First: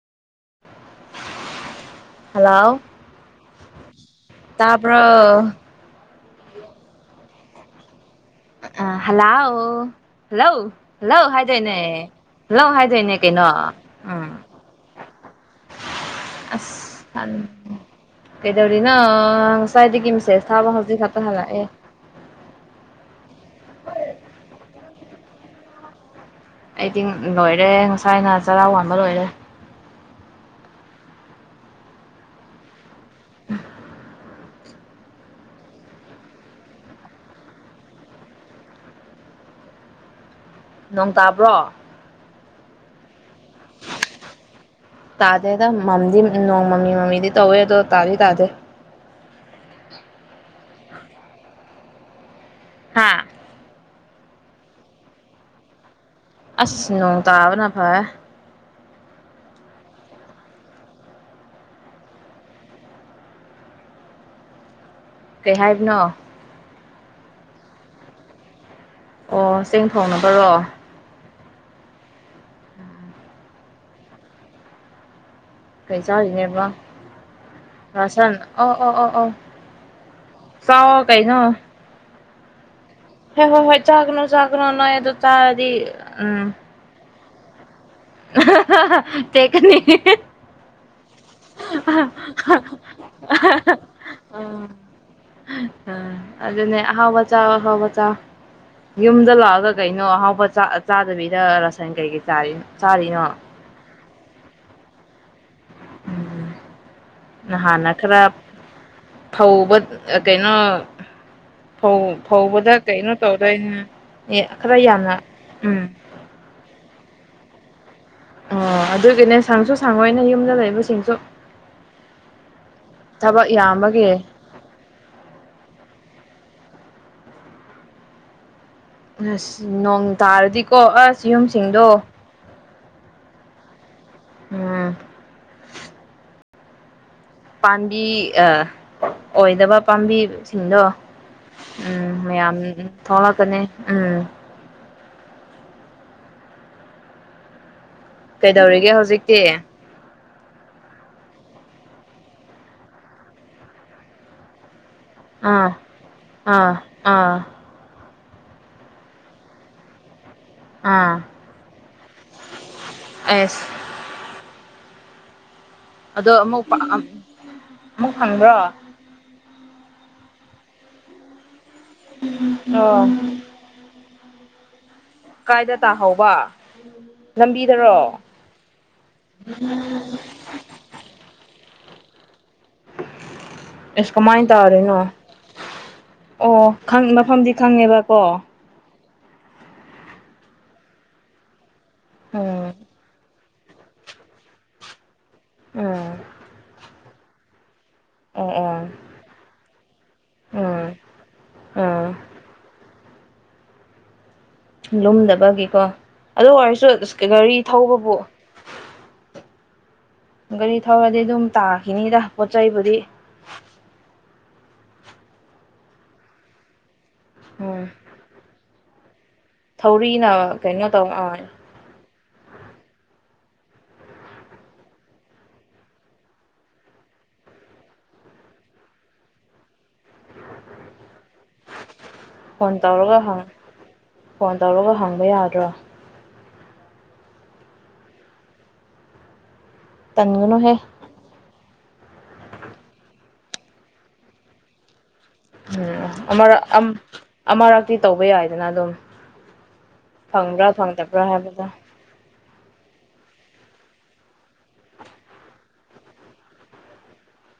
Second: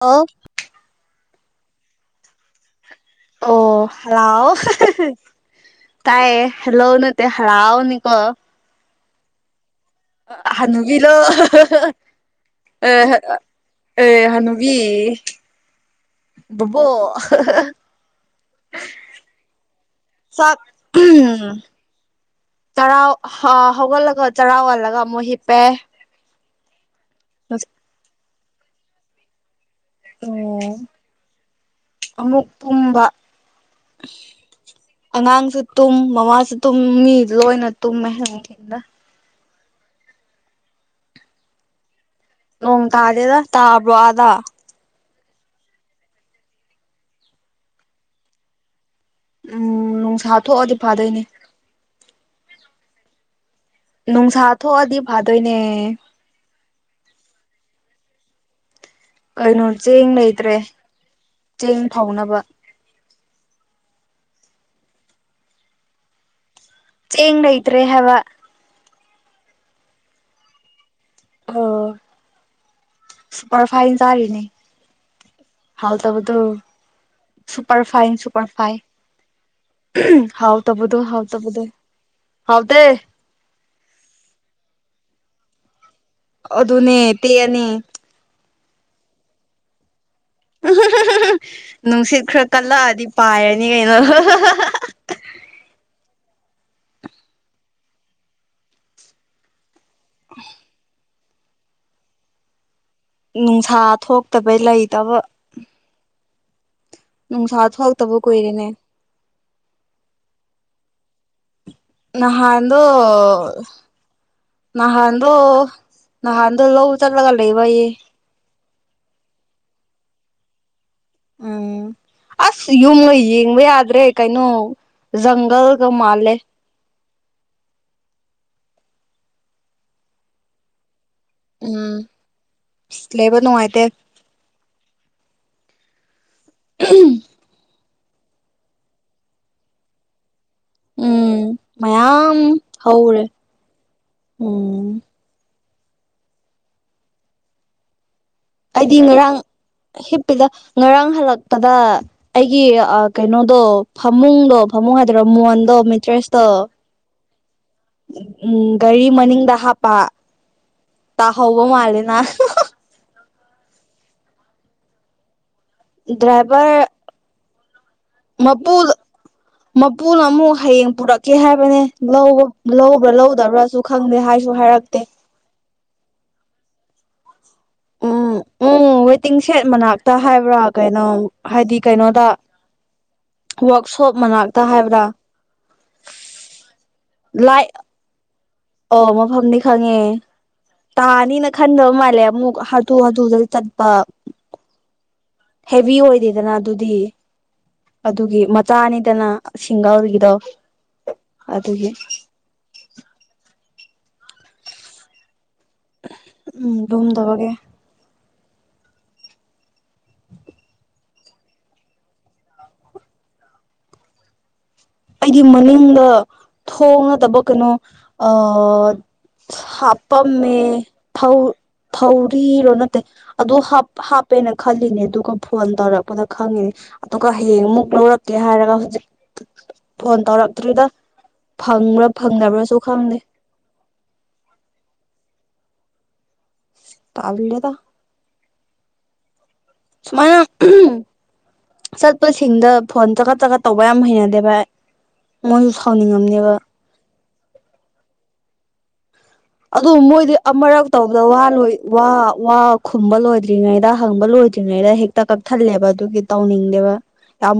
ꯑ [inaudible] ꯍꯜꯂꯣ ꯑꯣ ꯍꯜꯂ ꯇꯥꯕ꯭ꯔꯣ ꯇꯥꯏꯌꯦ ꯍꯦꯜꯂꯣꯅ ꯍꯥꯎꯅꯤꯀ ꯑ ꯍꯜꯂꯣ ꯍꯜꯂꯣ ꯍꯅꯨꯕꯤꯂꯣ ꯍꯜꯂꯣ ꯍꯥꯏꯗꯣꯏꯅꯦ ꯂ ꯍꯥꯏꯗꯣꯏꯅꯦ ꯑꯦ ꯀꯩꯅꯣ ꯑꯦ ꯎꯝ ꯍꯅꯨꯕꯤ ꯕꯣꯕꯣꯛ ꯑ ꯀꯩꯗꯧꯔꯤ ꯅ ꯁ ꯎꯝ ꯆꯔꯥꯎ ꯍꯒꯂꯒ ꯆꯔꯥꯎꯜꯂꯒ ꯃꯣꯍꯤ ꯄꯦ ꯑꯩꯗꯤ ꯂꯣꯏꯔꯦ ꯉꯁꯥꯏꯅ ꯆꯔꯥ ꯋꯥꯟꯕ ꯂꯣꯏꯔꯦ ꯑꯣꯝ ꯑꯃꯨꯛ ꯄꯨꯝꯕ ꯑꯉꯥꯡꯁꯨ ꯇꯨꯝ ꯃꯃꯥꯁꯨ ꯇꯨꯝ ꯃꯤ ꯂꯣꯏꯅ ꯇꯨꯝꯃꯦ ꯊꯗ ꯅꯣꯡ ꯇꯥꯕ꯭ꯔꯣ ꯅꯣꯡꯣꯡ ꯇꯥꯗꯦꯗ ꯇꯥꯕ꯭ꯔꯣ ꯑꯗ ꯇꯥꯗꯦꯗ ꯃꯝꯗꯤ ꯅꯣꯡ ꯃꯃꯤ ꯃꯃꯤꯗꯤ ꯇꯧꯋꯦ ꯑꯗꯣ ꯇꯥꯗꯤ ꯇꯥꯗꯦ ꯎꯝ ꯅꯨꯡꯁꯥ ꯊꯣꯛꯑꯗꯤ ꯐꯥꯗꯣꯏꯅꯦ ꯍꯥꯥ [inaudible] ꯅꯨꯡꯁꯥ ꯊꯣꯛꯑꯗꯤ ꯐꯥꯗꯣꯏꯅꯦ ꯑꯁꯅꯨ ꯇꯥꯕꯅ ꯐꯥ ꯀꯩꯅꯣ ꯆꯦꯡ ꯂꯩꯇ꯭ꯔꯦ ꯆꯦꯡ ꯐꯥꯎꯅꯕ ꯀꯩ ꯍꯥꯏꯕꯅꯣ ꯑꯦꯡꯩꯇ꯭ꯔꯦ ꯍꯋꯥ ꯑꯣ ꯆꯦꯡ ꯊꯣꯡꯅꯕꯔꯣ ꯑꯣ ꯃꯔ ꯐꯥꯏꯟ ꯆꯥꯔꯤꯅꯤ ꯀꯩ ꯆꯅꯦꯕ ꯁꯨꯄꯔ ꯐꯥꯏꯟ ꯁꯨꯄꯔ ꯐꯥꯏ ꯑꯣ ꯍꯥꯎ ꯇꯕꯗꯨ ꯆꯥꯎ ꯍꯥꯎ ꯀꯩꯅꯣ ꯇꯕꯗꯦ ꯍꯥꯎꯗꯦ ꯍꯣꯏ ꯍꯣꯏ ꯍꯣꯏ ꯆꯥꯛꯈꯅꯣ ꯆꯥꯒꯅꯣ ꯅꯣꯏ ꯑꯗꯨ ꯇꯥꯔꯗꯤ ꯑꯗꯨ ꯑꯗꯨꯅꯦ ꯇꯌꯥꯅꯤ ꯇ ꯀꯅꯤ ꯎ ꯅꯨꯡꯁꯤꯠ ꯈꯔ ꯀꯜꯂꯛꯑꯗꯤ ꯄꯥꯏꯔꯅꯤ ꯀꯩꯅꯣ ꯑꯥ ꯑꯗꯨꯅꯦ ꯑꯍꯥꯎꯕ ꯆꯆꯥ ꯑꯍꯥꯎꯕ ꯆꯥ ꯌꯨꯝꯗ ꯂꯥꯛꯑꯒ ꯀꯩꯅꯣ ꯑꯍꯥꯎꯕ ꯆꯥꯗꯕꯤ ꯔꯁꯥꯥꯏꯅ ꯀꯩꯒꯤꯩ ꯆꯥꯔꯤ ꯅꯨꯡꯁꯥ ꯊꯣꯛꯇꯕꯩ ꯂꯩꯇꯕ ꯎꯝ ꯅꯨꯡꯁꯥ ꯅꯍꯥꯟꯅ ꯊꯣꯛꯇꯕ ꯈꯔ ꯀꯨꯏꯔꯦꯅꯦ ꯐꯧꯕ ꯀꯩꯅꯣ ꯐꯧ ꯐꯧꯕꯗ ꯀꯩꯅꯣ ꯇꯧꯗꯣꯏꯅꯦ ꯑꯦ ꯈꯔ ꯌꯥꯝꯅ ꯅꯍꯥꯟꯗ ꯎꯝ ꯅꯍꯥꯟꯗ ꯂ ꯎ ꯆꯔꯂꯒ ꯂꯩꯕꯌꯦ ꯑꯣ ꯑꯗꯨꯒꯤꯅꯦ ꯁꯪꯁꯨ ꯁꯪꯉꯣꯏꯅ ꯌꯨꯝꯗ ꯂꯩꯕꯁꯤꯡꯁ ꯑ ꯑꯁ ꯌꯨꯝꯅ ꯊꯕꯛ ꯌꯦꯡꯕ ꯌꯥꯗ꯭ꯔꯦ ꯌꯥꯝꯕꯒꯤ ꯀꯩꯅꯣ ꯖꯪꯒꯜꯒ ꯃꯥꯜꯂꯦ ꯑꯁ ꯅꯣꯡ ꯇꯥꯔꯗꯤꯀꯣ ꯑꯁ ꯌꯨꯝꯁꯤꯡꯗꯣ ꯁ꯭ꯂꯦꯕ ꯅꯨꯡꯉꯥꯏꯇꯦ ꯎꯝ [inaudible] ꯄꯥꯝꯕꯤ ꯑꯣꯏꯗꯕ ꯄꯥꯝꯕꯤꯁꯤꯡꯗꯣ ꯎꯝ ꯎꯝ ꯃꯌꯥꯝ ꯍꯧꯔꯦ ꯊꯣꯛꯂꯛꯀꯅꯤ ꯎꯝ ꯎꯝ ꯀꯩꯗꯧꯔꯤꯒꯦ ꯑꯩꯗꯤ ꯉꯔꯥꯡ ꯍꯧꯖꯤꯛꯇꯤ ꯍꯞ ꯗ ꯉꯔꯥꯡ ꯍꯜꯂꯛꯄꯗ ꯑꯩꯒꯤ ꯀꯩꯅꯣꯗꯣ ꯐꯃꯨꯡꯗꯣ ꯐꯃꯨꯡ ꯍꯥꯏꯗꯔꯣ ꯑꯥ ꯃꯣꯍꯟꯗꯣ ꯃꯤꯇ꯭ꯔꯦꯁꯇꯣ ꯑꯥ ꯑꯥ ꯎꯝ ꯒꯥꯔꯤ ꯃꯅꯤꯡꯗ ꯍꯥꯞꯄ ꯑꯥ ꯇ ꯍꯧꯕ ꯃꯥꯂꯦꯅ ꯑꯦꯁ ꯑꯗꯣ ꯑꯃꯨꯛ ꯗ꯭ꯔꯥꯏꯕꯔ ꯑꯃꯨꯛ ꯐꯪꯕ꯭ꯔꯣ ꯃꯕꯨꯕꯨꯜ ꯃꯄꯨꯅ ꯑꯃꯨꯛ ꯍꯌꯦꯡ ꯄꯨꯔꯛꯀꯦ ꯍꯥꯏꯕꯅꯦ ꯑꯣ ꯂꯧꯕ꯭ꯔꯥ ꯂꯧꯗꯕ꯭ꯔꯥꯁꯨ ꯈꯪꯗꯦ ꯍꯥꯏ ꯁꯨ ꯍꯥꯏꯔꯛꯇꯦ ꯀꯥꯏꯗ ꯇꯥꯍꯧꯕ ꯂꯝꯕꯤꯗꯔꯣ ꯎꯝ ꯎꯝ ꯋꯦꯇꯤꯡ ꯁꯦꯠ ꯃꯅꯥꯛꯇ ꯍꯥꯏꯕ꯭ꯔꯥ ꯀꯩꯅꯣ ꯍꯥꯏꯗꯤ ꯀꯩꯅꯣꯗ ꯋꯥꯔꯛꯁꯣꯞ ꯏꯁꯀ ꯃꯥꯏ ꯇ ꯃꯅꯥꯛꯇ ꯑꯔꯦꯅꯣ ꯍꯥꯏꯕ꯭ꯔꯥ ꯑꯣ ꯃꯐꯝꯗꯤ ꯂꯥꯏꯠ ꯈꯪꯉꯦꯕ ꯀꯣ ꯑꯣ ꯃꯐꯝꯗꯤ ꯈꯪꯉꯦ ꯇꯥꯅꯤꯅ ꯈꯟꯗꯕ ꯃꯥꯜꯂꯦ ꯑꯃꯨꯛ ꯎꯝ ꯍꯥꯊꯨ ꯍꯥꯊꯨꯗ ꯆꯠꯄ ꯍꯦꯚ ꯎꯝ ꯑꯣꯏꯗꯦꯗꯅ ꯑꯗꯨꯗꯤ ꯑꯗꯨꯒꯤ ꯑꯣ ꯃꯆꯥ ꯑꯣ ꯑꯅꯤꯗꯅ ꯁꯤꯡꯒꯥꯜꯒꯤ ꯗꯣ ꯎꯝ ꯑꯗꯨꯒꯤ ꯎꯝ ꯂꯨꯝꯗꯕꯒꯤꯀꯣ ꯑꯗꯨ ꯎꯝ ꯑꯣꯏꯔꯁꯨ ꯂꯨꯝꯗꯕꯒꯤ ꯒꯥꯔꯤ ꯊꯧꯕꯕꯨ ꯒꯥꯔꯤ ꯊꯧꯔꯗꯤ ꯑꯗꯨꯝ ꯇꯥꯈꯤꯅꯤꯗ ꯄꯣꯠ ꯆꯩꯕꯨꯗꯤ ꯑꯩꯗꯤ ꯃꯅꯤꯡꯗ ꯊꯣꯡꯅꯗꯕ ꯀꯩꯅꯣ ꯎꯝ ꯑ ꯍꯥꯄꯝ ꯊꯧꯔꯤꯅ ꯃ ꯀꯩꯅꯣ ꯇꯧ ꯊꯧ ꯊꯧ ꯐꯔꯤꯔꯣ ꯅꯠꯇꯦ ꯑꯗꯨ ꯍꯥꯞꯄꯦꯅ ꯈꯜꯂꯤꯅꯦ ꯑꯗꯨꯒ ꯐꯣꯟ ꯇꯧꯔꯛꯄꯗ ꯈꯪꯉꯤꯅꯦ ꯑꯗꯨꯒ ꯍꯌꯦꯡ ꯑꯃꯨꯛ ꯂꯧꯔꯛꯀꯦ ꯍꯥꯏꯔꯒ ꯍꯧꯖꯤꯛ ꯐꯣꯟ ꯇꯧꯔꯛꯇ꯭ꯔꯤꯗ ꯐꯪꯕ꯭ꯔꯥ ꯐꯣꯟ ꯐꯪꯗꯕ꯭ꯔꯥꯁꯨ ꯇꯧꯔꯒ ꯈꯪꯗꯦ ꯍꯪ ꯐꯣꯟ ꯇꯧꯔꯒ ꯍꯪꯕ ꯌꯥꯗ꯭ꯔꯣ ꯇꯥꯕꯤꯂꯦꯗ ꯁꯨꯃꯥꯏꯅ ꯇꯟꯒꯅꯨꯍꯦ ꯆꯠꯄꯁꯤꯡꯗ ꯐꯣꯟ ꯆ ꯆꯀ ꯇꯧꯕ ꯌꯥꯝ ꯍꯩꯅꯗꯦ ꯚꯥꯏ ꯃꯣꯏꯁꯨ ꯎꯝ ꯁꯥꯎꯅꯤꯡꯉꯝꯅꯦꯕ ꯑꯃꯔꯛ ꯑꯃꯔꯛꯇꯤ ꯇꯧꯕ ꯌꯥꯏꯗꯅ ꯑꯗꯨꯝ ꯑꯗꯨ ꯃꯣꯏꯗꯤ ꯐꯪꯕ꯭ꯔꯥ ꯑꯃꯔꯛ ꯇꯧꯕꯗ ꯐꯪꯗꯕ꯭ꯔꯥ ꯋꯥ ꯍꯥꯏꯕꯗꯣ ꯂꯣꯏ ꯋꯥ ꯋꯥ ꯈꯨꯝꯕ ꯂꯣꯏꯗ꯭ꯔꯤꯉꯩꯗ ꯍꯪꯕ ꯂꯣꯏꯗ꯭ꯔꯤꯉꯩꯗ ꯍꯦꯛꯇ ꯀꯛꯊꯜꯂꯦꯕ ꯑꯗꯨꯒꯤ ꯇꯧꯅꯤꯡꯗꯦꯕ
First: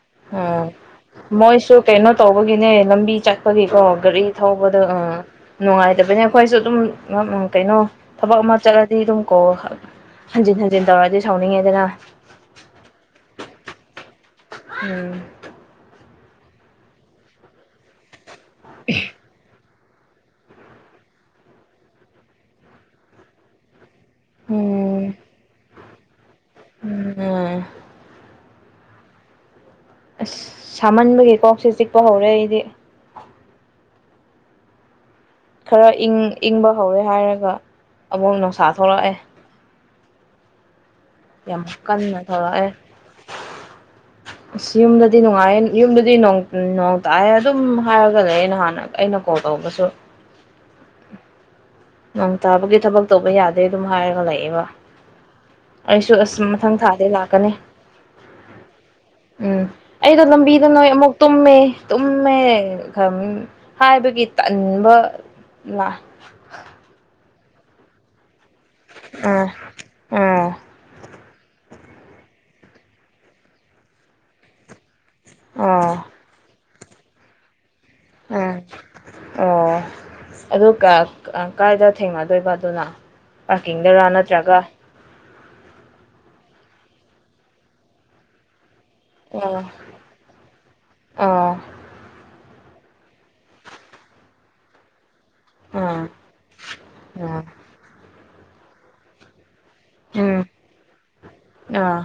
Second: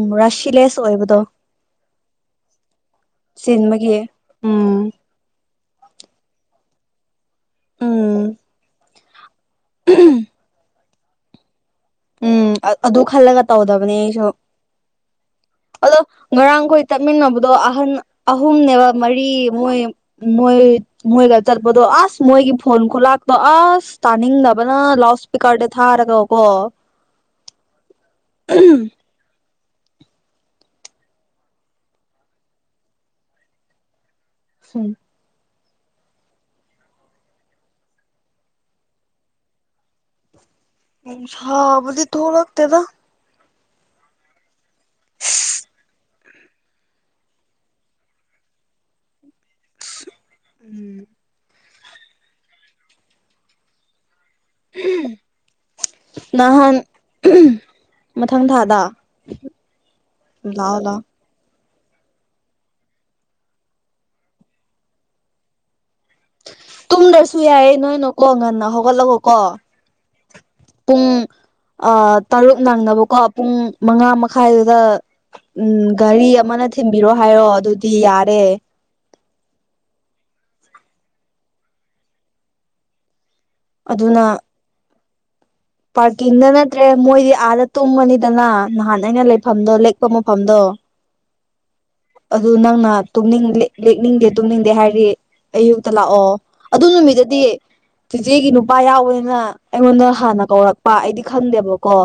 ꯃꯔꯁꯤꯦ ꯎꯝ ꯁꯣꯏ ꯦ [inaudible] ꯃꯣꯏꯁꯨ ꯀꯩꯅꯣ ꯇꯧꯕꯒꯤꯅꯦ ꯂꯝꯕꯤ ꯆꯠꯄꯒꯤꯀꯣ ꯆꯤꯟꯕꯒꯤ ꯒꯥꯔꯤ ꯊꯧꯕꯗ ꯎꯝ ꯎ ꯅꯨꯡꯉꯥꯏꯗꯕ ꯑꯗꯨ ꯑꯩꯈꯣꯏꯁꯨ ꯑꯗꯨꯝ ꯀꯩꯅꯣ ꯎꯝ ꯊꯕꯛ ꯑꯃ ꯆꯠꯂꯗꯤ ꯑꯗꯨꯝ ꯀꯣ ꯍꯟꯖꯤꯟ ꯍꯟꯖꯤꯟ ꯇꯧꯔꯗꯤ ꯁꯥꯎꯅꯤꯡꯉꯦꯗꯅ ꯎꯝ ꯑꯗꯨ ꯈꯜꯂꯒ ꯇꯧꯗꯕꯅꯦ ꯑꯩꯁꯨ ꯎꯝ ꯑꯗꯣ ꯉꯔꯥꯡꯈꯣꯏ ꯇꯠꯃꯤꯟꯅꯕꯗꯣ ꯑꯍꯟ ꯑꯍꯨꯝꯅꯦꯕ ꯃꯔꯤ ꯃꯣꯏ ꯃꯣꯏ ꯃꯣꯏꯒ ꯆꯠꯄꯗꯣ ꯑꯁ ꯃꯣꯏꯒꯤ ꯐꯣꯟ ꯈꯨꯂꯥꯛꯇꯣ ꯑꯁ ꯇꯥꯅꯤꯡꯗꯕꯅ ꯎꯝ ꯂꯥꯎꯠ ꯏꯁꯄꯤꯀꯔꯗ ꯊꯥꯔꯒꯀꯣ ꯎꯝ ꯎꯝ ꯑꯁ ꯁꯥꯃꯟꯕꯒꯤ ꯀꯣꯛ ꯁꯤ ꯆꯤꯛꯄ ꯍꯧꯔꯦ ꯑꯩꯗꯤ ꯎꯝ ꯈꯔ ꯏꯪ ꯏꯪꯕ ꯍꯧꯔꯦ ꯍꯥꯏꯔꯒ ꯑꯃꯨꯛ ꯅꯨꯡꯁꯥ ꯊꯣꯛꯂꯛꯑꯦ ꯎ ꯌꯥꯝ ꯍꯥꯥꯎ ꯀꯟꯅ ꯊꯣꯂ ꯊꯣꯛꯂꯛꯑꯦ ꯍꯛꯇꯗ ꯑꯁ ꯌꯨꯝꯗꯗꯤ ꯅꯨꯡꯉꯥꯏꯌꯦ ꯌꯨꯝꯗꯗꯤ ꯅ ꯎꯝ ꯅꯣꯡ ꯇꯥꯛꯑꯦ ꯑꯗꯨꯝ ꯍꯥꯏꯔꯒ ꯂꯩ ꯑꯩ ꯅꯍꯥꯟꯅ ꯑꯩꯅ ꯀꯣꯜ ꯇꯧꯕꯁꯨ ꯎꯝ ꯅ ꯇꯥꯕꯒꯤ ꯊꯕꯛ ꯇꯧꯕ ꯌꯥꯗꯦ ꯑꯗꯨꯝ ꯍꯥꯏꯔꯒ ꯂꯩ ꯝ [inaudible] ꯑꯩꯁꯨ ꯑꯁ ꯃꯊꯪ ꯊꯥꯗ ꯂꯥꯛꯀꯅꯤ ꯃꯊꯪ ꯊꯥꯗ ꯎꯝ ꯑꯩꯗꯣ ꯂꯝꯕꯤꯗ ꯂꯥꯛꯑꯣ ꯅꯣꯏ ꯂꯥꯛꯑꯣ ꯑꯃꯨꯛ ꯇꯨꯝꯃꯦ ꯇꯨꯝꯃꯦ ꯈ ꯍꯥꯏꯕꯒꯤ ꯇꯟꯕ ꯂꯥꯛ ꯇꯨꯡꯗꯁꯨ ꯌꯥꯏꯌꯦ ꯅꯣꯏꯅ ꯋꯥꯡ ꯉꯅ ꯍ ꯀꯣ ꯑꯥ ꯑꯥ ꯄꯨꯡ [inaudible] ꯑ ꯇꯔꯨꯛ ꯅꯪꯅꯕꯀꯣ ꯄꯨꯡ ꯃꯉꯥ ꯃꯈꯥꯏꯗꯨꯗ ꯎꯝ ꯑꯥ ꯘꯔꯤ ꯑꯃꯅ ꯊꯤꯟꯕꯤꯔꯣ ꯍꯥꯏꯔꯣ ꯑꯗꯨ ꯎ ꯑꯣ ꯑꯗꯨ ꯀꯥꯏꯗ ꯊꯦꯡꯅꯗꯣꯏꯕ ꯑꯗꯨꯅ ꯄꯥꯔꯀꯤꯡꯗꯔꯥ ꯑꯗꯨꯅ ꯅꯠꯇ꯭ꯔꯒ ꯄꯥꯔꯀꯤꯡꯗ ꯅꯠꯇ꯭ꯔꯦ ꯃꯣꯏꯗꯤ ꯑꯥꯗ ꯇꯨꯝꯃꯅꯤꯗꯅ ꯅꯍꯥꯟ ꯑꯩꯅ ꯑꯣ ꯑꯣ ꯂꯩꯐꯝꯗꯣ ꯂꯦꯛꯄ ꯃꯐꯝꯗꯣ ꯑꯥ ꯑꯗꯨ ꯅꯪꯅ ꯂꯦꯛꯅꯤꯡꯗꯦ ꯇꯨꯝꯅꯤꯡꯗꯦ ꯍꯥꯏꯔꯤ ꯑꯌꯨꯛꯇ ꯑꯥ ꯂꯥꯛꯑꯣ ꯑꯗꯨ ꯅꯨꯃꯤꯠꯇꯗꯤ ꯆꯤꯆꯦꯒꯤ ꯅꯨꯄꯥ ꯌꯥꯎꯋꯦꯅ ꯑꯩꯉꯣꯟꯗ ꯎꯝ ꯍꯥꯟꯅ ꯀꯧꯔꯛꯄ ꯑꯩꯗꯤ ꯈꯪꯗꯦꯕꯀꯣ ꯑꯥ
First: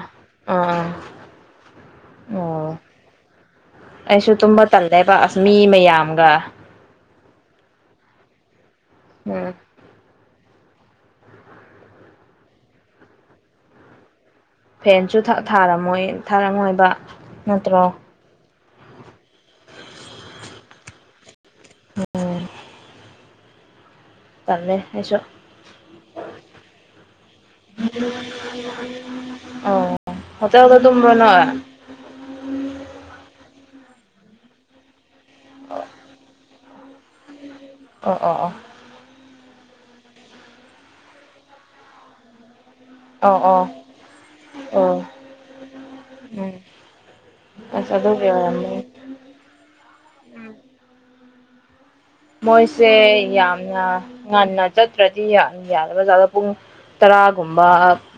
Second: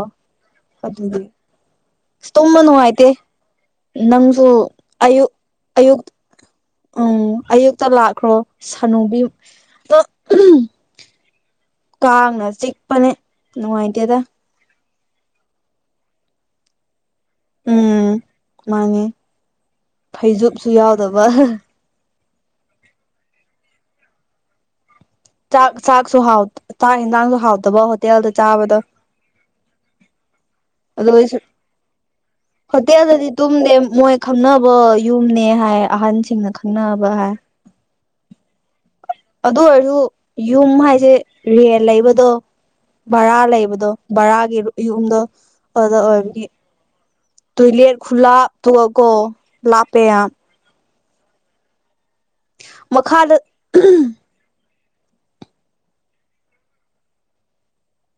ꯑꯥ ꯑꯥ ꯑꯗꯨꯒꯤ ꯇꯨꯃꯅꯣ ꯑꯣ ꯑꯥꯏꯇ ꯅꯪꯁꯨ ꯂꯕꯥꯛ ꯑꯌꯨꯛ ꯑꯁ ꯃꯤ ꯑꯌꯨꯛ ꯃꯌꯥꯝꯒ ꯎꯝ ꯑꯌꯨꯛꯇ ꯂꯥꯛꯈ꯭ꯔꯣ ꯁꯥꯅꯨꯕꯤ ꯎꯝ ꯑꯗꯣ ꯀꯥꯡꯅ ꯆꯤꯛꯄꯅꯦ ꯅꯨꯡꯉꯥꯏꯇꯦꯗ ꯐꯦꯟꯁꯨ ꯊꯥꯔꯝꯃꯣꯏ ꯊꯥꯔꯝꯃꯣꯏꯕ ꯅꯠꯇ꯭ꯔꯣ ꯎꯝ ꯃꯥꯅꯤ ꯐꯩꯖꯨꯞꯁꯨ ꯌꯥꯎꯗꯕ ꯑ [inaudible] ꯆꯃꯦꯃꯦ ꯆꯥꯛ ꯆꯥꯛꯁꯨ ꯆꯥꯛ ꯌꯦꯟꯁꯥꯡꯁꯨ ꯍꯥꯎꯇꯕ ꯍꯣꯇꯦꯜꯗ ꯆꯥꯕꯗꯣ ꯑꯣ ꯍꯣꯇꯦꯜꯗ ꯑꯗꯨ ꯇꯨꯝꯕ꯭ꯔꯣ ꯑꯩꯁꯨ ꯅꯣꯏ ꯍꯣꯇꯦꯜꯗꯗꯤ ꯇꯨꯝꯗꯦ ꯃꯣꯏ ꯈꯪꯅꯕ ꯌꯨꯝꯅꯦ ꯍꯥꯏ ꯑꯍꯟꯁꯤꯡꯅ ꯈꯪꯅꯕ ꯍꯥꯏ ꯑꯣ ꯑꯣ ꯑꯣ ꯑꯗꯨ ꯑꯣꯏꯔꯁꯨ ꯌꯨꯝ ꯍꯥꯏꯁꯦ ꯔꯦꯟ ꯂꯩꯕꯗꯣ ꯕꯔꯥ ꯑꯣ ꯑꯣ ꯑꯣ ꯂꯩꯕꯗꯣ ꯕꯔꯥꯒꯤ ꯑꯣ ꯌꯨꯝꯗ ꯑꯗꯨꯗ ꯑꯣꯏꯕꯗꯤ ꯎꯝ ꯑꯁ ꯇꯣꯏꯂꯦꯠ ꯑꯗꯨꯒꯤ ꯈꯨꯂꯞ ꯑꯣꯏꯔꯝꯃꯅꯤ ꯇꯨꯒ ꯂꯥꯛꯄꯦꯌꯥ ꯃꯣꯏꯁꯦ ꯃꯈꯥꯗ ꯌꯥꯝꯅ ꯉꯟꯅ ꯆꯠꯇ꯭ꯔꯗꯤ ꯌꯥꯗꯕꯥꯗ ꯄꯨꯡ ꯇꯔꯥꯒꯨꯝꯕ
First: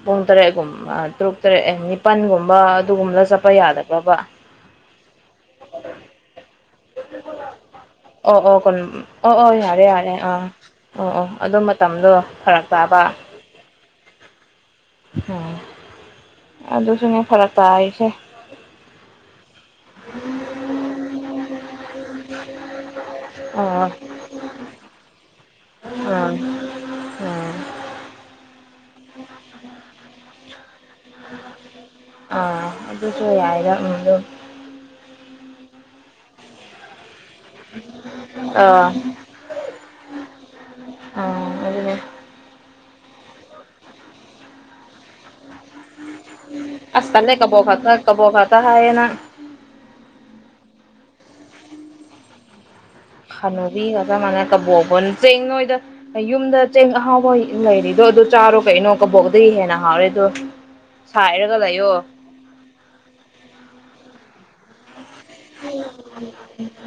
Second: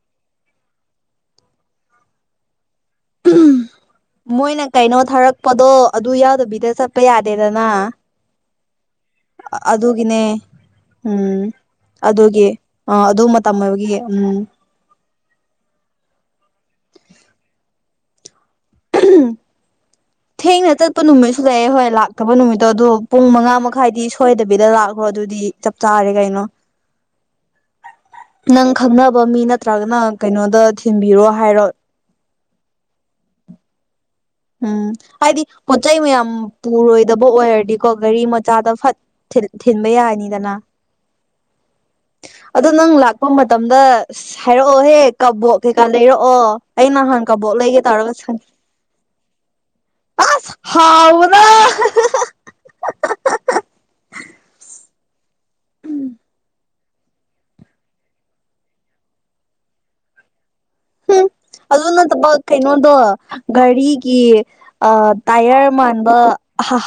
ꯄꯨꯡ ꯇꯔꯦꯠꯒꯨꯝꯕ ꯇꯔꯨꯛ ꯇꯔꯦꯠ ꯅꯤꯄꯜꯒꯨꯝꯕ ꯑꯗꯨꯒꯨꯝꯕꯗ ꯆꯠꯄ ꯌꯥꯗꯕ꯭ꯔꯕ ꯃꯣꯏꯅ ꯀꯩꯅꯣ ꯊꯥꯔꯛꯄꯗꯣ ꯑꯗꯨ ꯌꯥꯎꯗꯕꯤꯗ ꯆꯠꯄ ꯆꯄ ꯌꯥꯗꯦꯗꯅ ꯑꯣ ꯑꯣ ꯀ ꯑꯣ ꯑꯣ ꯌꯥꯔꯦ ꯌꯥꯔꯦ ꯑꯗꯨꯒꯤꯅꯦ ꯑꯥ ꯑꯣ ꯑꯣ ꯎꯝ ꯑꯗꯨ ꯃꯇꯝꯗꯣ ꯑꯗꯨꯒꯤ ꯐꯔꯛ ꯑ ꯇꯥꯕ ꯑꯗꯨ ꯃꯇꯝ ꯑꯣꯏꯕꯒꯤ ꯎꯝ ꯎꯝ ꯑꯗꯨ ꯑꯗꯨꯁꯨꯅ ꯐꯔꯀꯥꯏꯁꯦ ꯊꯦꯡꯅ ꯆꯠꯄ ꯅꯨꯃꯤꯠꯁꯨ ꯂꯩꯑꯦ ꯍꯣꯏ ꯂꯥꯛ ꯊꯄ ꯅꯨꯃꯤꯠꯇꯣ ꯑꯗꯨꯗꯣ ꯄꯨꯡ ꯃꯉꯥ ꯑꯣ ꯃꯈꯥꯏꯗꯤ ꯁꯣꯏꯗꯕꯤꯗ ꯂꯥꯛꯈ꯭ꯔꯣ ꯑꯗꯨꯗꯤ ꯆꯞ ꯆꯥꯔꯦ ꯀꯩꯅꯣ ꯎꯝ ꯅꯪ ꯈꯪꯅꯕ ꯃꯤ ꯅꯠꯇ꯭ꯔꯒꯅ ꯀꯩꯅꯣꯗ ꯊꯤꯟꯕꯤꯔꯣ ꯍꯥꯏꯔꯣ ꯑꯥ ꯑꯗꯨꯁꯨ ꯌꯥꯏꯔ ꯎꯝ ꯑꯗꯨ ꯎꯝ ꯍꯥꯏꯗꯤ ꯄꯣꯠ ꯆꯩ ꯃꯌꯥꯝ ꯄꯨꯔꯣꯏ ꯗꯕꯨ ꯑꯣꯏꯔꯗꯤꯀꯣ ꯒꯥꯔꯤ ꯃꯆꯥꯗ ꯑꯥ ꯐꯠ ꯊꯤꯟꯕ ꯌꯥꯔꯅꯤꯗꯅ ꯑꯥ ꯑꯗꯨꯅꯦ ꯑꯗꯣ ꯅꯪ ꯂꯥꯛꯄ ꯃꯇꯝꯗ ꯍꯥꯏꯔꯛꯑꯣꯍꯦꯛ ꯀꯕꯣꯛ ꯀꯩꯀꯥ ꯂꯩꯔꯛꯑꯣ ꯑꯩ ꯑꯁ ꯅꯍꯥꯟ ꯇꯜꯂꯦ ꯀꯕꯣꯛ ꯂꯩꯒꯦ ꯈꯛꯇ ꯇꯧꯔꯒ ꯀꯕꯣꯛ ꯁꯉ ꯈꯛꯇ ꯍꯥꯏꯌꯦ ꯅꯪ ꯑꯁ ꯍꯥꯎꯥꯕꯅ ꯈꯥꯟꯅꯕꯤꯒꯗꯃꯥꯏꯅ ꯀꯕꯣꯕ ꯆꯦꯡ ꯅꯣꯏꯗ ꯌꯨꯝꯗ ꯆꯦꯡ ꯑꯍꯥꯎꯕ ꯂꯩꯔꯤꯗꯣ ꯑꯗꯣ ꯆꯥꯔꯣ ꯀꯩꯅꯣ ꯀꯕꯣꯛꯇꯒꯤ ꯍꯥꯦꯟ ꯍꯥꯎꯔꯦ ꯎꯝ ꯁꯥꯏꯔꯒ ꯑꯗꯨ ꯂꯩꯌꯣ ꯅꯠꯇꯕ ꯀꯩꯅꯣꯗꯣ ꯒꯔꯤꯒꯤ ꯑ ꯇꯥꯏꯌꯔ ꯃꯥꯟꯕ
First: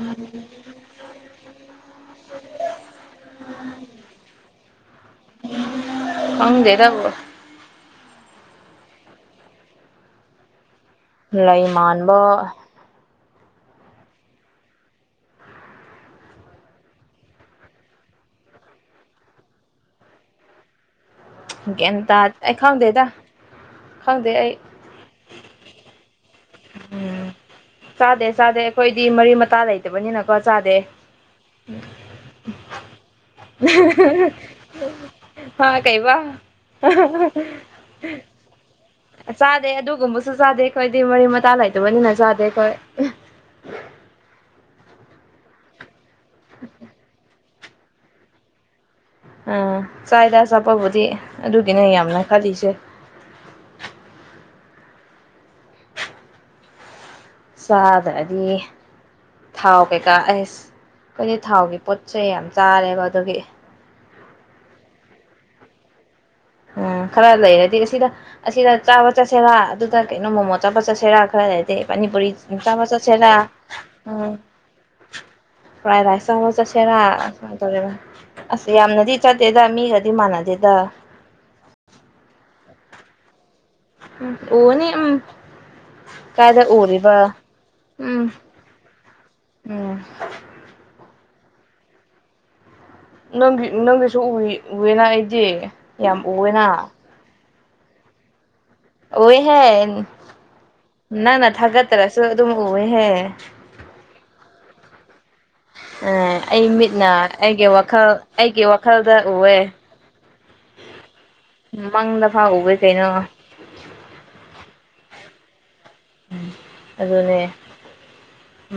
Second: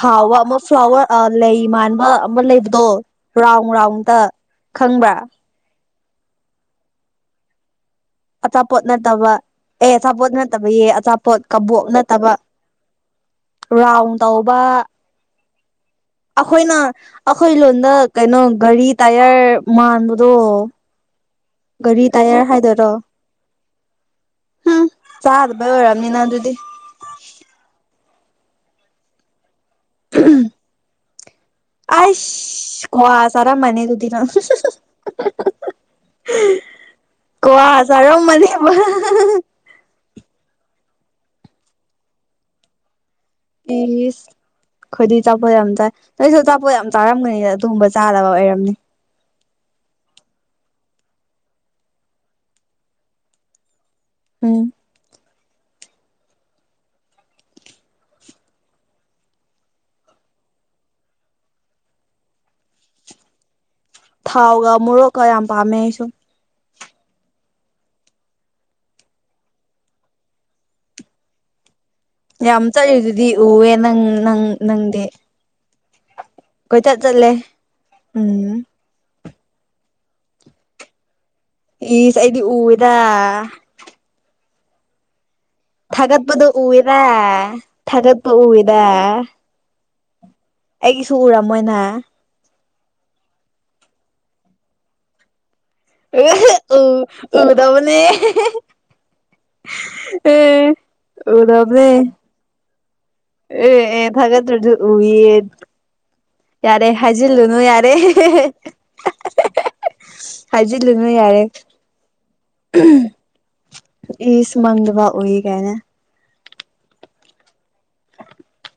ꯍꯥꯎꯕ ꯑꯃ ꯐ꯭ꯂꯥꯋꯔ ꯂꯩ ꯃꯥꯟꯕ ꯑꯃ ꯂꯩꯕꯗꯣ ꯔꯥꯎꯟ ꯔꯥꯎꯟꯇ ꯈꯪꯕ꯭ꯔꯥ ꯈꯪꯗꯦꯗ ꯑꯆꯥꯄꯣꯠ ꯅꯠꯇꯕ ꯑꯦ ꯑꯆꯥꯄꯣꯠ ꯅꯠꯇꯕ ꯌꯦ ꯑꯆꯥꯄꯣꯠ ꯂꯩ ꯀꯕꯣꯛ ꯃꯥꯟꯕ ꯅꯠꯇꯕ ꯔꯥꯎꯟ ꯇꯧꯕ ꯑꯩꯈꯣꯏꯅ ꯑꯩꯈꯣꯏ ꯂꯣꯟꯗ ꯀꯩꯅꯣ ꯒꯥꯔꯤ ꯇꯥꯏꯌꯔ ꯃꯥꯟꯕꯗꯣ ꯒ꯭ꯌꯥꯟ ꯒꯥꯔꯤ ꯇꯥ ꯇꯌꯔ ꯑꯩ ꯍꯥꯏꯗꯣꯏꯔꯣ ꯈꯪꯗꯦꯗ ꯈꯪꯗꯦ ꯑꯩ ꯍꯨꯝ ꯆꯥꯗꯕ ꯑꯣꯏꯔꯝꯅꯤꯅ ꯑꯗꯨꯗꯤ ꯎꯝ ꯆꯥꯗꯦ ꯆꯥꯗꯦ ꯑꯩꯈꯣꯏꯗꯤ ꯃꯔꯤ ꯃꯇꯥ ꯂꯩꯇꯕꯅꯤꯅꯀꯣ ꯆꯥꯗꯦ ꯑ ꯈꯋꯥ ꯁꯔꯥ ꯃꯅꯦ ꯑꯗꯨꯨꯗꯤꯅ ꯍꯥ ꯀꯩꯕ ꯀꯋꯥꯁꯔꯣ ꯃꯅꯦꯦꯕ ꯆꯥꯗꯦ ꯑꯗꯨꯒꯨꯝꯕꯁꯨ ꯆꯥꯗꯦ ꯑꯩꯈꯣꯏꯗꯤ ꯃꯔꯤ ꯃꯇꯥ ꯂꯩꯗꯕꯅꯤꯅ ꯆꯥꯗꯦ ꯑꯩꯣꯏ ꯏꯁꯁ ꯑꯩꯈꯣꯏꯗꯤ ꯑꯆꯥꯄꯣꯠ ꯌꯥꯝ ꯆꯥꯏ ꯅꯣꯏꯁꯨ ꯑꯆꯥꯄꯣꯠ ꯌꯥꯝ ꯆꯥꯔꯝꯒꯅꯤꯗ ꯇꯨꯝꯕ ꯆꯥꯗꯕ ꯑꯣꯏꯔꯝꯅꯤ ꯑꯝ ꯆꯥꯏꯗ ꯆꯠꯄꯕꯨꯗꯤ ꯑꯗꯨꯒꯤꯅꯦ ꯌꯥꯝꯅ ꯈꯜꯂꯤꯁꯦ ꯎꯝ ꯆꯗꯗꯤ ꯊꯥꯎ ꯀꯩꯀꯥ ꯑꯦꯁ ꯑꯩꯈꯣꯏꯗꯤ ꯊꯥꯎꯒꯤ ꯄꯣꯠꯁꯦ ꯌꯥꯝ ꯆꯥꯔꯦꯕ ꯑꯗꯨꯒꯤ ꯊꯥꯎꯒ ꯃꯣꯔꯣꯛꯀ ꯌꯥꯝ ꯄꯥꯝꯃꯦ ꯑꯩꯁꯨ ꯎꯝ ꯈꯔ ꯂꯩꯔꯗꯤ ꯑꯁꯤꯗ ꯑꯁꯤꯗ ꯆꯥꯕ ꯆꯠꯁꯤꯦꯔꯥ ꯑꯗꯨꯗ ꯀꯩꯅꯣ ꯃꯣꯃꯣ ꯆꯥꯕ ꯆꯠꯁꯤꯦꯔꯥ ꯈꯔ ꯂꯩꯔꯗꯤ ꯄꯅꯤ ꯄꯔꯤ ꯌꯥꯝ ꯆꯃꯆꯥ ꯆꯠꯂꯤꯗꯨꯗꯤ ꯁꯦꯂꯥ ꯎꯋꯦ ꯅꯪ ꯎ ꯅꯪ ꯅꯪꯗꯤ ꯐ꯭ꯔꯥꯏ ꯔꯥꯏꯁ ꯆꯥꯕ ꯀꯣꯏꯆꯠ ꯆꯠꯂꯦ ꯆꯠꯁꯦꯔꯥꯃꯥꯏꯅ ꯇꯧꯦ ꯎꯝ ꯑꯁ ꯌꯥꯝꯅꯗꯤ ꯆꯗꯦꯗ ꯃꯤꯒꯗꯤ ꯃꯥꯟꯅꯗꯦꯗ ꯑꯩꯗꯤ ꯎꯗ ꯑꯣꯅꯤ ꯎ ꯊꯥꯒꯠꯄꯗꯨ ꯎꯏꯔ ꯊꯥꯒꯠꯄ ꯎꯝ ꯎꯏꯔ ꯎꯝ ꯑꯩꯒꯤꯁꯨ ꯎꯔꯝꯃꯣꯏꯅꯦ ꯅꯪꯒꯤ ꯅꯪꯒꯤꯁꯨ ꯎ ꯎꯋꯦꯅ ꯑꯩꯗꯤ ꯌꯥꯝ ꯎꯋꯦꯅ ꯗꯧꯅꯦ ꯑꯣꯏꯍꯦ ꯅꯪ ꯅ ꯎꯗꯕꯅꯦ ꯊꯥꯒꯠꯇ꯭ꯔꯁꯨ ꯑꯗꯨꯝ ꯑꯣꯏꯍꯦ ꯑꯦ ꯑꯦ ꯊꯗ꯭ꯔꯣ ꯎ ꯑꯩ ꯃꯤꯠꯅ ꯑꯩꯒꯤ ꯌꯥꯔꯦ ꯋꯥꯈꯜ ꯑꯩꯒꯤ ꯋꯥꯈꯜꯗ ꯎꯑꯦ ꯍꯥꯏꯖꯤ ꯂꯨꯅ ꯌꯥꯔꯦ ꯐꯥꯎ ꯎꯋꯦ ꯀꯩꯅꯣ ꯏꯃꯗꯕꯥ ꯎ ꯀꯍꯅ ꯎꯝ ꯑꯗꯨꯅꯦ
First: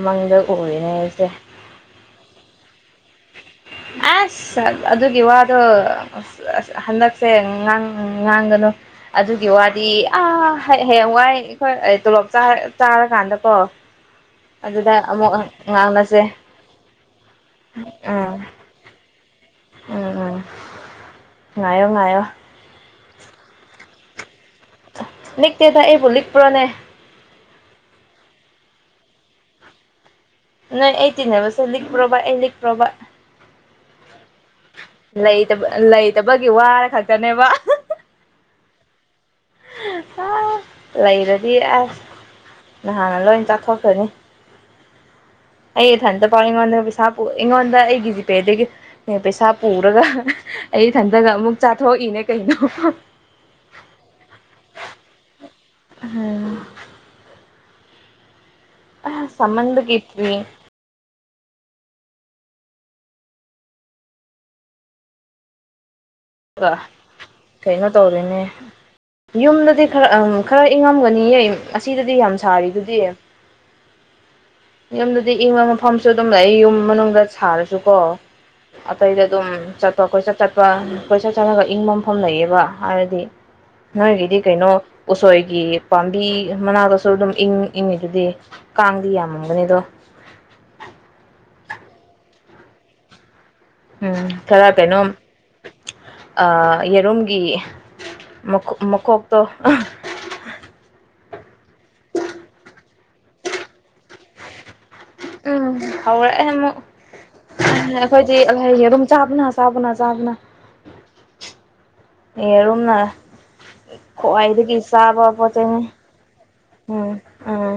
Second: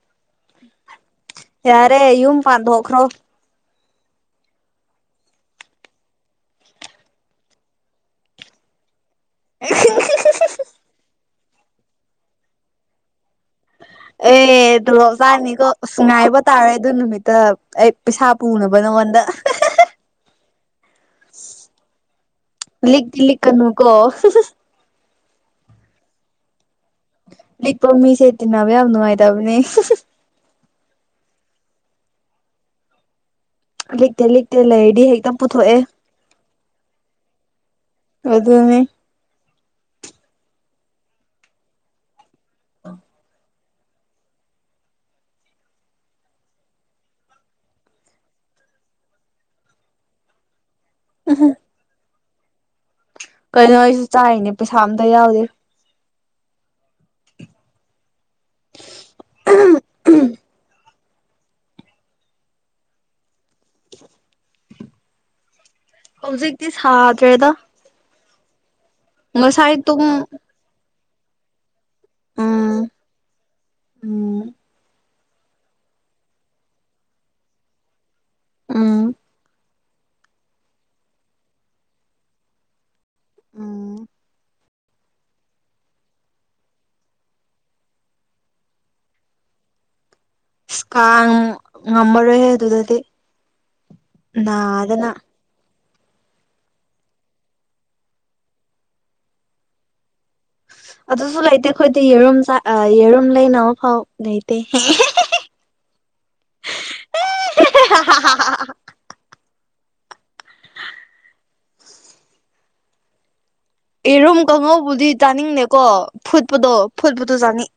ꯃꯪꯗ ꯎꯔꯤꯅꯦ ꯑꯩꯁꯦ ꯌꯥꯔꯦ ꯌꯨꯝ ꯄꯥꯟꯗ ꯍꯈ꯭ꯔꯣ ꯑꯁ ꯑꯗꯨꯒꯤ ꯋꯥꯗꯣ ꯑ ꯑꯁ ꯍꯟꯗꯛꯁꯦꯥꯡ ꯉꯥꯡꯒꯗ ꯍꯂꯣ ꯑꯗꯨꯒꯤ ꯋꯥꯗꯤ ꯑ ꯍ ꯋꯥꯏ ꯑꯩꯈꯣꯏ ꯇꯣꯂꯣꯞ ꯆꯥꯔꯀꯥꯟꯗꯀꯣ ꯑꯦ ꯑꯗꯨꯗ ꯑꯃꯨꯛ ꯑꯗꯨꯂꯖꯥꯅꯤꯀꯣ ꯉꯥꯡꯅꯁꯦ ꯁꯨꯡꯉꯥꯏꯕ ꯇꯥꯔꯦ ꯑꯗꯨ ꯅꯨꯃꯤꯠꯇ ꯑꯩ ꯄꯩꯁꯥ ꯎꯝ ꯄꯨꯅꯕ ꯅꯉꯣꯟꯗ ꯎꯝ ꯎꯝ ꯅꯥꯌꯣ ꯅꯥꯌꯣ ꯂꯤꯛ ꯇꯗꯤ ꯂꯤꯛ ꯀꯅꯨ ꯀꯣ ꯅꯛꯇꯗ ꯑꯦꯕꯣꯛ ꯄꯨꯔꯥꯅꯦ ꯂꯩꯄꯣ ꯃꯤꯁꯦꯇꯅꯥꯕ ꯌꯥꯝ ꯅꯨꯡꯉꯥꯏ ꯇꯕꯅꯦ ꯅ ꯑꯩ ꯇꯅꯦ ꯍꯥꯏꯕꯁꯦ꯭ꯔꯕꯥ ꯑꯦ ꯂꯤ ꯄ꯭ꯔꯕꯥ ꯂꯤꯛꯇ ꯂꯤꯛꯇ ꯂꯩꯔꯗꯤ ꯍꯦꯛꯇ ꯂꯩꯇꯕ ꯄꯨꯊꯣꯛꯑꯦ ꯂꯩꯇꯕꯒꯤ ꯋꯥꯔ ꯈꯛꯇꯅꯦꯕ ꯑꯗꯨ ꯑꯗꯨꯅꯦ ꯂꯩꯔꯗꯤ ꯑꯁ ꯅꯍꯥꯟꯅ ꯂꯣꯏ ꯆꯥꯊꯣꯛꯀꯅꯤ ꯑꯩ ꯏꯊꯟꯇ ꯄꯥꯎ ꯑꯩꯉꯣꯟꯗ ꯄꯩꯁꯥ ꯑꯩꯉꯣꯟꯗ ꯑꯩꯒꯤ ꯖꯤꯄꯦꯗꯒꯤ ꯄꯩꯁꯥ ꯄꯨꯔꯒ ꯑꯩ ꯏꯊꯟꯗꯒ ꯑꯃꯨꯛ ꯆꯥꯊꯣꯛꯏꯅꯦ ꯀꯩꯅꯣ ꯀꯔꯤꯅꯣ ꯑꯩꯁꯨ ꯆꯥꯏꯔꯤꯅꯦ ꯄꯩꯁꯥ ꯑꯝꯇ ꯌꯥꯎꯗꯦ ꯎꯝ ꯑ ꯁꯃꯗ ꯀꯦꯇ꯭ꯔꯤ ꯍꯧꯖꯤꯛꯇꯤ ꯁꯥꯗ꯭ꯔꯦꯗ ꯀꯩꯅꯣ ꯇꯧꯔꯤꯅꯦ ꯉꯁꯥꯏ ꯌꯨꯝꯗꯗꯤ ꯇꯨꯝ ꯈꯔ ꯈꯔ ꯏꯪꯉꯝꯒꯅꯤ ꯑꯁꯤꯗꯗꯤ ꯌꯥꯝ ꯁꯥꯔꯤ ꯎꯝ ꯑꯗꯨꯗꯤ ꯎꯝ ꯌꯨꯝꯗꯗꯤ ꯏꯪꯕ ꯃꯐꯝꯁꯨ ꯑꯗꯨꯝ ꯂꯩ ꯌꯨꯝ ꯃꯅꯨꯡꯗ ꯁꯥꯔꯁꯨꯀꯣ ꯎꯝ ꯑꯇꯩꯗ ꯑꯗꯨꯝ ꯆꯠꯄ ꯀꯣꯏꯆꯠ ꯆꯠꯄ ꯀꯣꯏꯆꯠ ꯆꯠꯂꯒ ꯏꯪꯕ ꯃꯝꯐꯝ ꯂꯩꯌꯦꯕꯗꯤ ꯎꯝ ꯅꯣꯏꯒꯤꯗꯤ ꯀꯩꯅꯣ ꯎꯁꯣꯏꯒꯤ ꯄꯥꯝꯕꯤ ꯃꯅꯥꯛꯇꯁꯨ ꯑꯗꯨꯝ ꯏꯪ ꯏꯪꯉꯤꯗꯨꯗꯤ ꯀꯥꯡꯗꯤ ꯌꯥꯝꯃꯝꯒꯅꯤ ꯑꯗꯣ ꯀꯥ ꯉꯝꯕꯔꯦ ꯑꯗꯨꯗꯗꯤ ꯎꯝ ꯈꯔ ꯀꯩꯅꯣ ꯅꯥꯗꯅ ꯌꯦꯔꯨꯝꯒꯤ ꯃꯀꯣꯛꯇꯣ ꯑꯗꯨꯁꯨ ꯂꯩꯇꯦ ꯑꯩꯈꯣꯏꯗꯤ ꯌꯦꯔꯨꯝ ꯆ ꯌꯦꯔꯨꯝ ꯂꯩꯅꯕ ꯐꯥꯎ ꯂꯩꯇꯦ ꯎꯝ ꯍꯧꯔꯛꯑꯦ ꯑꯃꯛ ꯑꯩꯈꯣꯏꯗꯤ ꯑꯗꯨꯨꯝ ꯆꯥꯕꯅ ꯆꯥꯕꯅ ꯆꯥꯕꯅ ꯑꯦꯔꯅ ꯌꯦꯔꯨꯝ ꯈꯏꯗ ꯀ ꯀꯥꯡꯉꯧꯕꯨꯗꯤ ꯏꯁꯥꯕꯄ ꯆꯥꯅꯤꯡꯗꯦꯀꯣ ꯎꯝ ꯐꯨꯠꯄꯗꯣ ꯐꯨꯠꯄꯗꯣ ꯆꯥꯅꯤꯡ ꯎꯝ